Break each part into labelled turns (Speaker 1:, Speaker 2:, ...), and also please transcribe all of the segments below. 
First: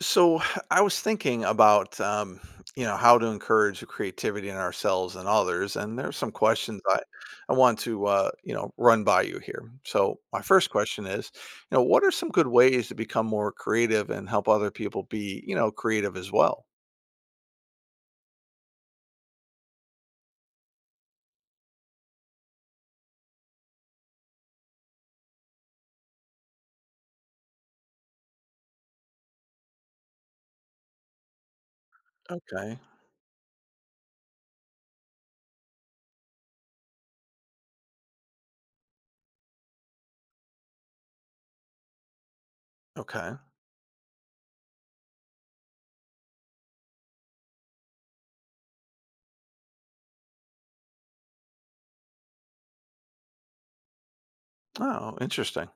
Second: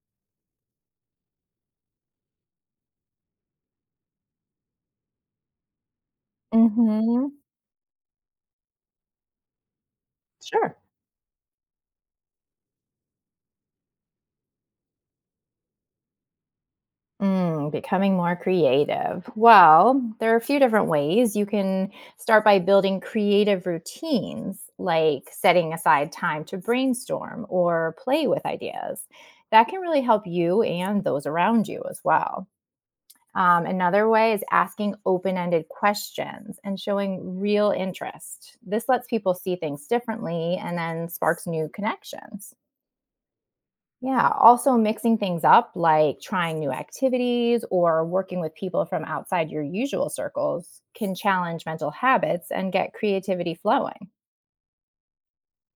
Speaker 1: So I was thinking about you know how to encourage creativity in ourselves and others, and there's some questions I
Speaker 2: Mhm.
Speaker 1: I want to you know run by you here. So my first
Speaker 2: Sure.
Speaker 1: question is, you know, what are some good ways to become more creative and help other people be you know creative as well?
Speaker 2: Mm, becoming more creative. Well, there are a few different ways. You can start by building creative routines, like setting aside time to brainstorm or play with ideas. That can really help you and those around you as well.
Speaker 1: Okay,
Speaker 2: Another way is asking open ended questions and showing real interest. This lets people see things differently and then sparks new connections.
Speaker 1: okay,
Speaker 2: Yeah, also mixing things up, like trying new activities or working with people from outside your usual circles, can challenge mental habits and get creativity flowing.
Speaker 1: oh, interesting.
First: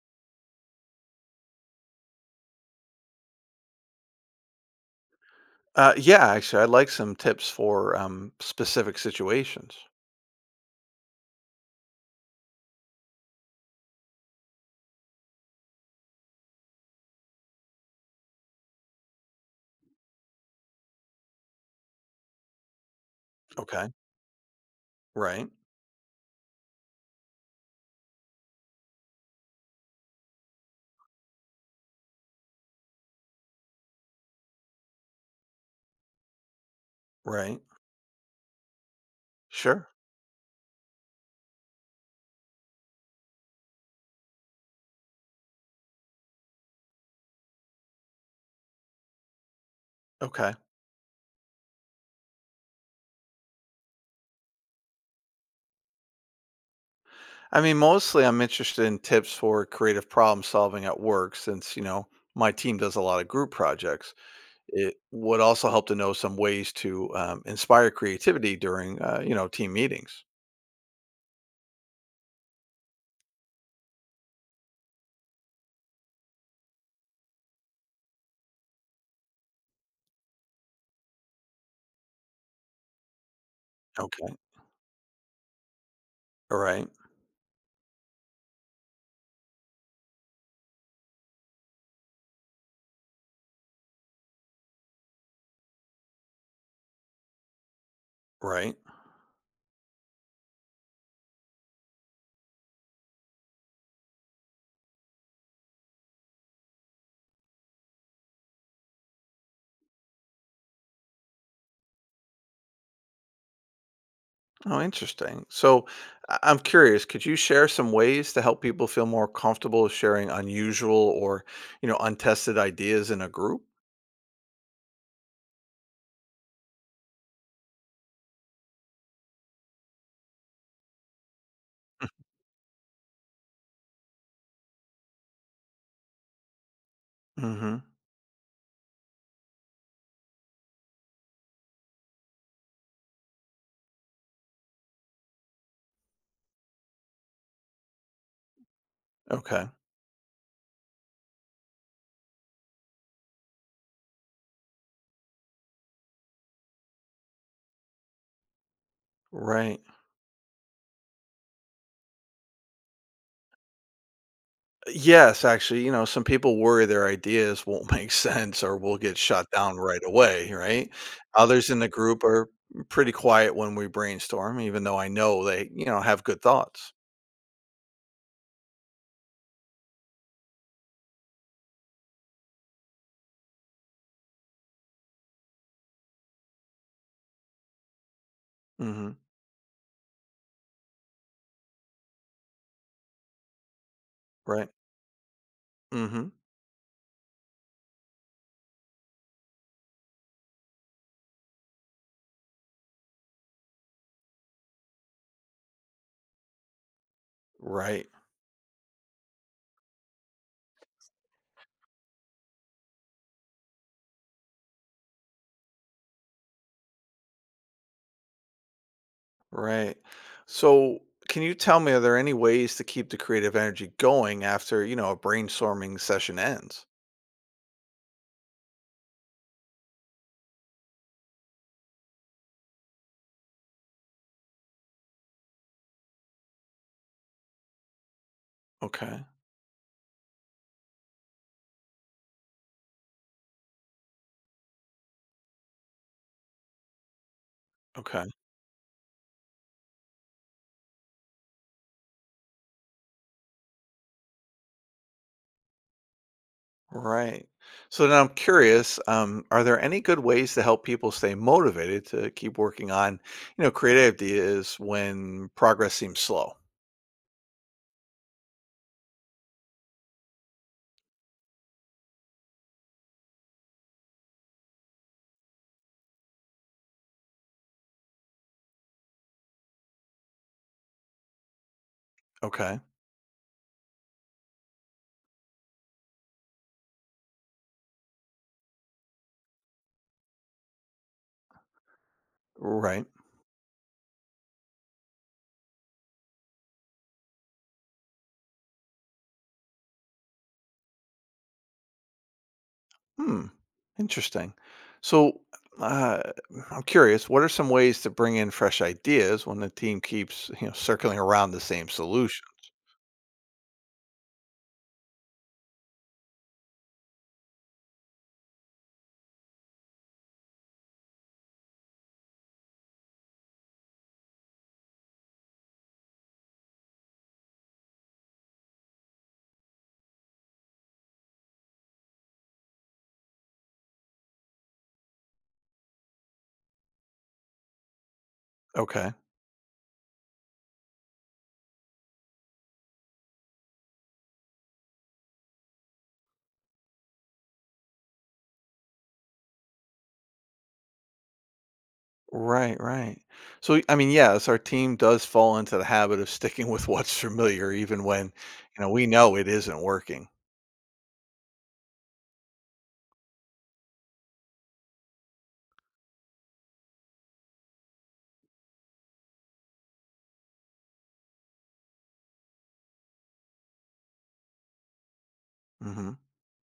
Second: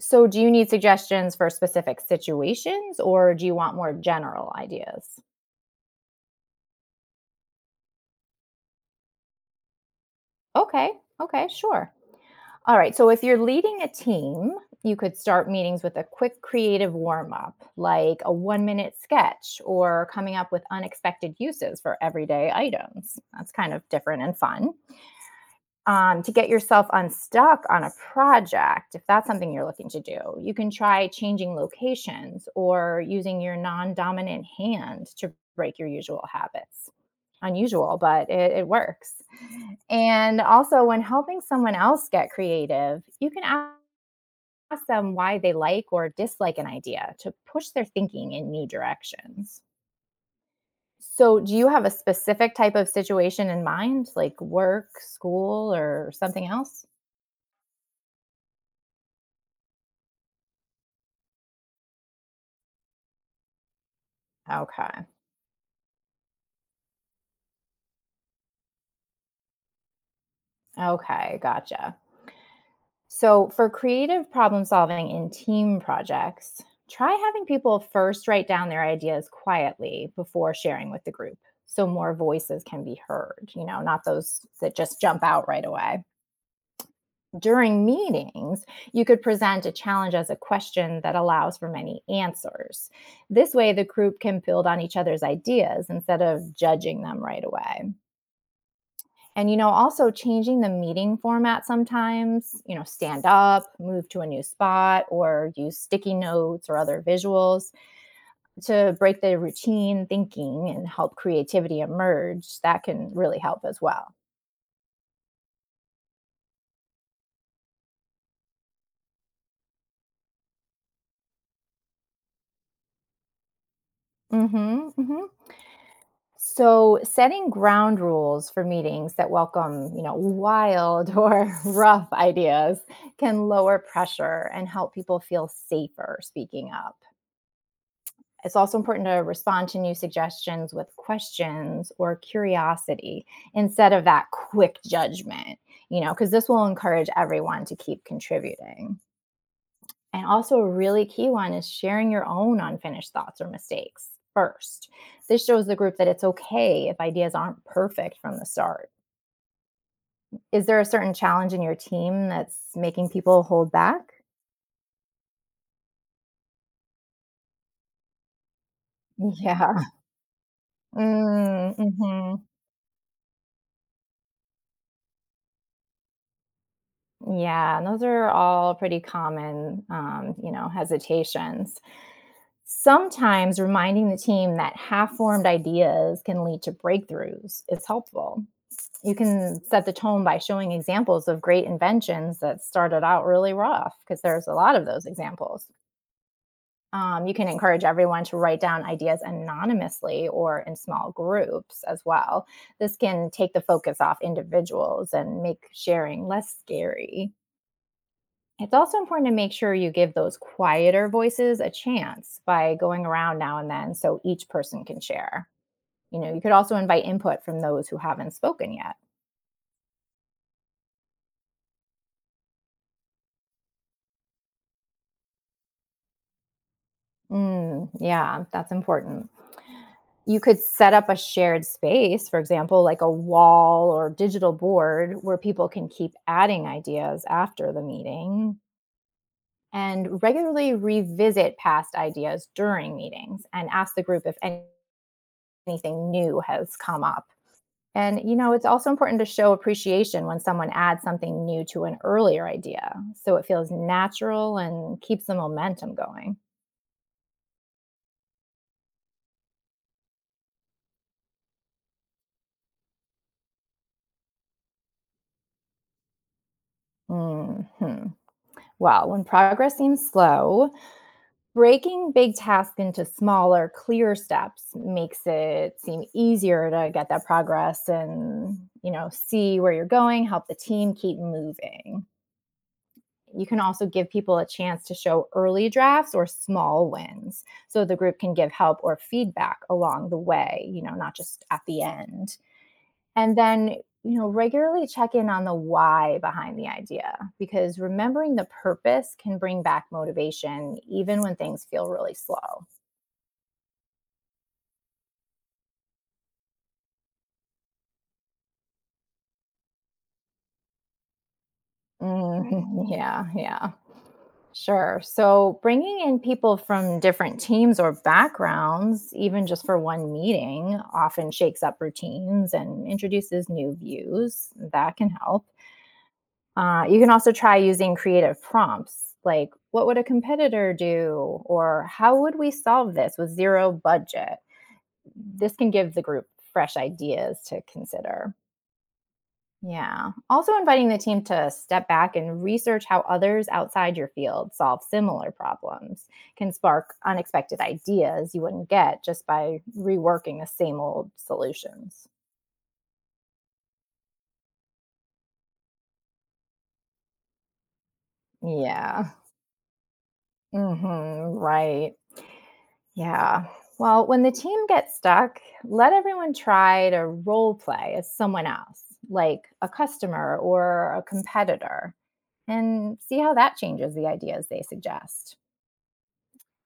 Speaker 2: So, do you need suggestions for specific situations or do you want more general ideas?
Speaker 1: Yeah, actually, I'd like some tips for specific situations.
Speaker 2: Okay, okay, sure. All right, so if you're leading a team, you could start meetings with a quick creative warm up, like a 1 minute sketch or coming up with unexpected uses for everyday items. That's kind of
Speaker 1: Okay,
Speaker 2: different and fun.
Speaker 1: right,
Speaker 2: To get yourself unstuck on a project, if that's something you're looking to do, you can try changing locations or using your non dominant hand to break your usual habits.
Speaker 1: right,
Speaker 2: Unusual, but it works.
Speaker 1: sure,
Speaker 2: And also, when helping someone else get creative, you can ask them why they like or dislike an idea to push their thinking in new directions.
Speaker 1: okay.
Speaker 2: So, do you have a specific type of situation in mind, like work, school, or something else?
Speaker 1: I mean, mostly I'm interested in tips for creative problem solving at work since, you know, my team does a lot of group projects. It
Speaker 2: Okay.
Speaker 1: would also help to know some ways to inspire creativity during, you know, team meetings.
Speaker 2: Okay. Gotcha. So, for creative problem solving in team projects, try having people first write down their ideas quietly before sharing with the group so more voices can be heard, you know, not
Speaker 1: Okay.
Speaker 2: those that just jump out right away.
Speaker 1: Right.
Speaker 2: During meetings, you could present a challenge as a question that allows for many answers. This way, the group can build on each other's ideas instead of judging them right away.
Speaker 1: Right.
Speaker 2: And, you know, also changing the meeting format sometimes, you know, stand up, move to a new spot, or use sticky notes or other visuals to break the routine thinking and help creativity emerge. That can really help as well.
Speaker 1: Oh, interesting. So I'm curious, could you share some ways to help people feel more comfortable sharing unusual or, you know, untested ideas in a group?
Speaker 2: Hmm. Hmm. So setting ground rules for meetings that welcome, you know, wild or rough ideas can lower pressure and help people feel safer speaking up.
Speaker 1: Hmm.
Speaker 2: It's also important to respond to new suggestions with questions or curiosity instead of that quick judgment, you know, because this will encourage everyone to keep contributing.
Speaker 1: Okay.
Speaker 2: And also, a really key one is sharing your own unfinished thoughts or mistakes first. This shows the group that it's okay if ideas aren't perfect from the start.
Speaker 1: Right.
Speaker 2: Is there a certain challenge in your team that's making people hold back?
Speaker 1: Yes, actually, you know, some people worry their ideas won't make sense or will get shut
Speaker 2: Yeah.
Speaker 1: down right away, right? Others
Speaker 2: Mm.
Speaker 1: in the group are
Speaker 2: Mm-hmm.
Speaker 1: pretty quiet when we brainstorm, even though I know they, you know, have good thoughts.
Speaker 2: Yeah, and those are all pretty common, you know, hesitations. Sometimes reminding the team that half formed ideas can lead to breakthroughs is helpful.
Speaker 1: Hmm.
Speaker 2: You can set the tone by showing examples of great inventions that started out really rough, because there's a
Speaker 1: Right.
Speaker 2: lot of those examples.
Speaker 1: Hmm.
Speaker 2: You can encourage everyone to write down ideas anonymously or in small groups as well. This can take the focus off individuals and make sharing less scary.
Speaker 1: Right.
Speaker 2: It's also important to make sure you give those quieter voices a chance by going around now and then so each person can share. You know, you could also invite input from those who haven't spoken yet.
Speaker 1: Right. So, can you tell me, are there any ways to keep the creative energy going after, you know, a brainstorming session ends?
Speaker 2: Mm, yeah, that's important. You could set up a shared space, for example, like a wall or digital board where people can keep adding ideas after the meeting,
Speaker 1: Okay.
Speaker 2: and regularly revisit past ideas during meetings and ask the group if anything new has come up. And,
Speaker 1: Okay.
Speaker 2: you know, it's also important to show appreciation when someone adds something new to an earlier idea so it feels natural and keeps the momentum going.
Speaker 1: Right. So now I'm curious, are there any good ways to help people stay motivated to keep working on, you know, creative ideas when progress seems slow?
Speaker 2: Hmm. Well, when progress seems slow, breaking big tasks into smaller, clear steps makes it seem easier to get that progress and, you know, see where you're going, help the team keep moving.
Speaker 1: Okay.
Speaker 2: You can also give people a chance to show early drafts or small wins so the group can give help or feedback along the way, you know, not just at the end.
Speaker 1: Right.
Speaker 2: And then, you know, regularly check in on the why behind the idea because remembering the purpose can bring back motivation even when things feel really slow.
Speaker 1: Hmm. Interesting. So uh, I'm curious, what are some ways to bring in fresh ideas when the team keeps, you know, circling around the same solution?
Speaker 2: Mm, yeah, yeah. Sure. So bringing in people from different teams or backgrounds, even just for one meeting, often shakes up routines and introduces new views. That can help. You can also try using creative prompts like, what would a competitor do? Or how would we solve this with zero budget? This can give the group fresh ideas to consider.
Speaker 1: Okay.
Speaker 2: Yeah. Also, inviting the team to step back and research how others outside your field solve similar problems can spark unexpected ideas you wouldn't get just by reworking the same old solutions.
Speaker 1: Right, right. So, I mean, yes, our team does fall into the habit of sticking with what's familiar, even when, you know, we
Speaker 2: Yeah.
Speaker 1: know it isn't working.
Speaker 2: Hmm. Right. Yeah. Well, when the team gets stuck, let everyone try to role play as someone else, like a customer or a competitor, and see how that changes the ideas they suggest.
Speaker 1: Mhm.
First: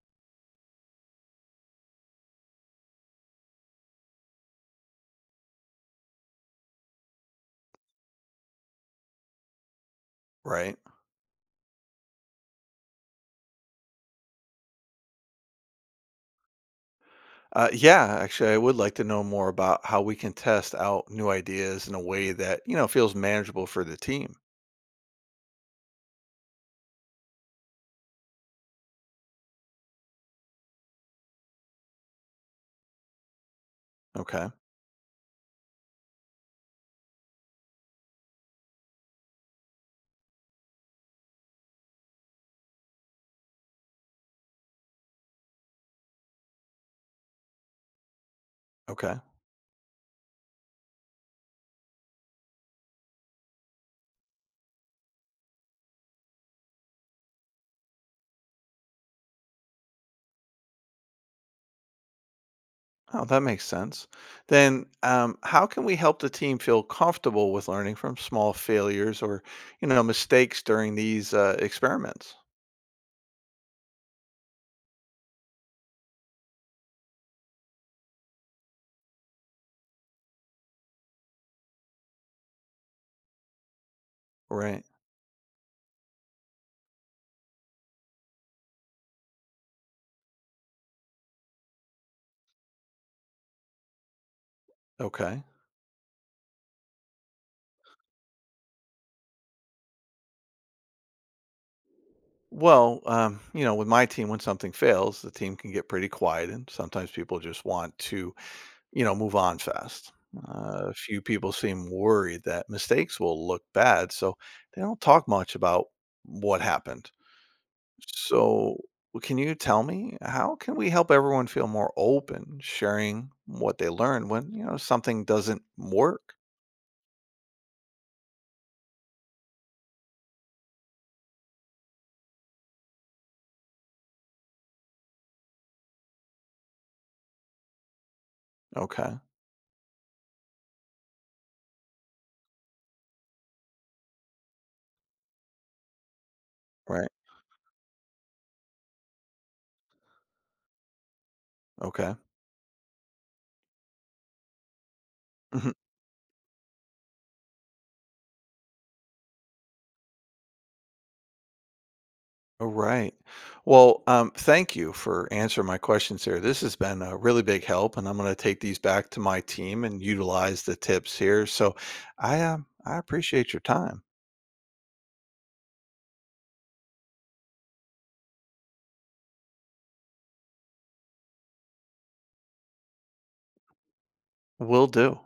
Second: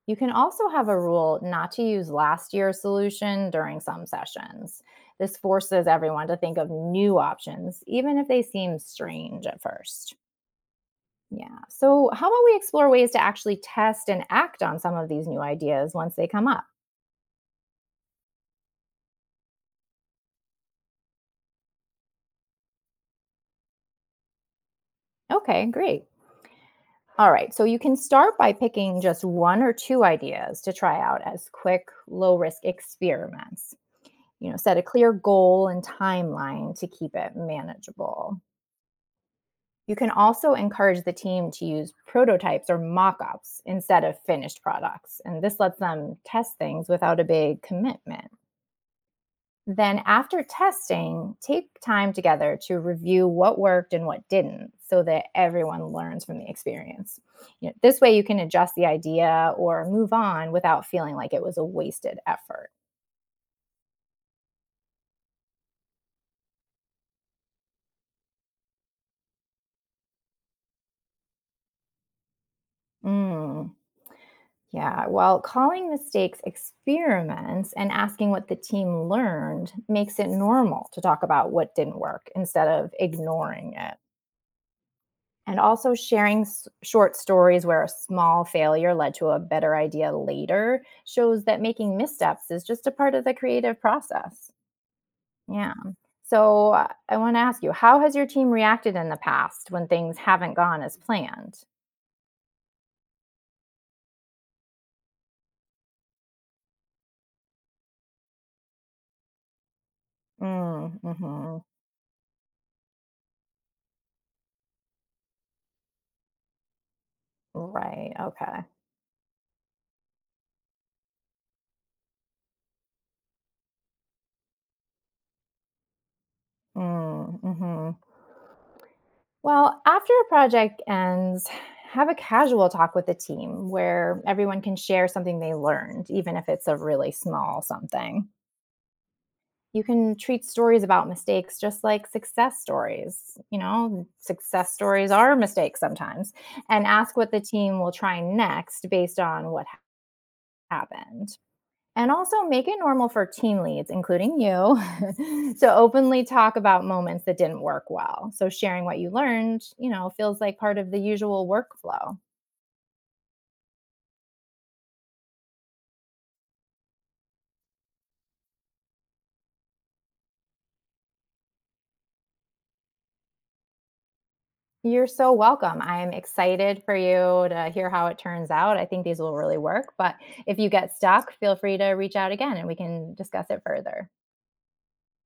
Speaker 2: You can also have a rule not to use last year's solution during some sessions. This forces everyone to think of new options, even if they seem strange at first.
Speaker 1: Right.
Speaker 2: Yeah. So, how about we explore ways to actually test and act on some of these new ideas once they come up?
Speaker 1: Yeah, actually, I would like to know more about how we can test out new ideas in a way that, you know, feels manageable for the team.
Speaker 2: Okay, great. All right. So, you can start by picking just one or two ideas to try out as quick, low risk experiments.
Speaker 1: Okay.
Speaker 2: You know, set a clear goal and timeline to keep it manageable. You can also encourage the team to use prototypes or mock ups instead of finished products. And this lets them test things without a big commitment.
Speaker 1: Okay.
Speaker 2: Then, after testing, take time together to review what worked and what didn't so that everyone learns from the experience. You know, this way, you can adjust the idea or move on without feeling like it was a wasted effort.
Speaker 1: Oh, that makes sense. Then, how can we help the team feel comfortable with learning from small failures or, you know, mistakes during these experiments?
Speaker 2: Mm. Yeah, well, calling mistakes experiments and asking what the team learned makes it normal to talk about what didn't work instead of ignoring it.
Speaker 1: Right.
Speaker 2: And also sharing short stories where a small failure led to a better idea later shows that making missteps is just a part of the creative process.
Speaker 1: Okay.
Speaker 2: Yeah. So I want to ask you, how has your team reacted in the past when things haven't gone as planned?
Speaker 1: Well, you know, with my team, when something fails, the team can get pretty quiet, and sometimes people just want to you know, move on fast.
Speaker 2: Mm.
Speaker 1: A few people
Speaker 2: Hmm.
Speaker 1: seem worried that mistakes will look bad, so they don't talk much about what happened.
Speaker 2: Right. Okay.
Speaker 1: So, can you tell me how can we help everyone feel more open sharing what they learned when, you know, something doesn't work?
Speaker 2: Mm, mhm. Well, after a project ends, have a casual talk with the team where everyone can share something they learned, even if it's a really small something.
Speaker 1: Okay.
Speaker 2: You can treat stories about mistakes just like success stories. You know, success stories are mistakes sometimes, and
Speaker 1: Right.
Speaker 2: ask what the team will try next based on what happened. And
Speaker 1: Okay.
Speaker 2: also make it normal for team leads, including you,
Speaker 1: Mhm.
Speaker 2: to openly talk about moments that didn't work well. So sharing what you learned, you know, feels like part of the usual workflow.
Speaker 1: All right. Well, thank you for answering my questions here. This has been a really big help, and I'm going to take these back to my team and utilize the tips here. So, I appreciate your time.
Speaker 2: You're so welcome. I'm excited for you to hear how it turns out. I think these will really work. But if you get stuck, feel free to reach out again and we can discuss it further.
Speaker 1: Will do.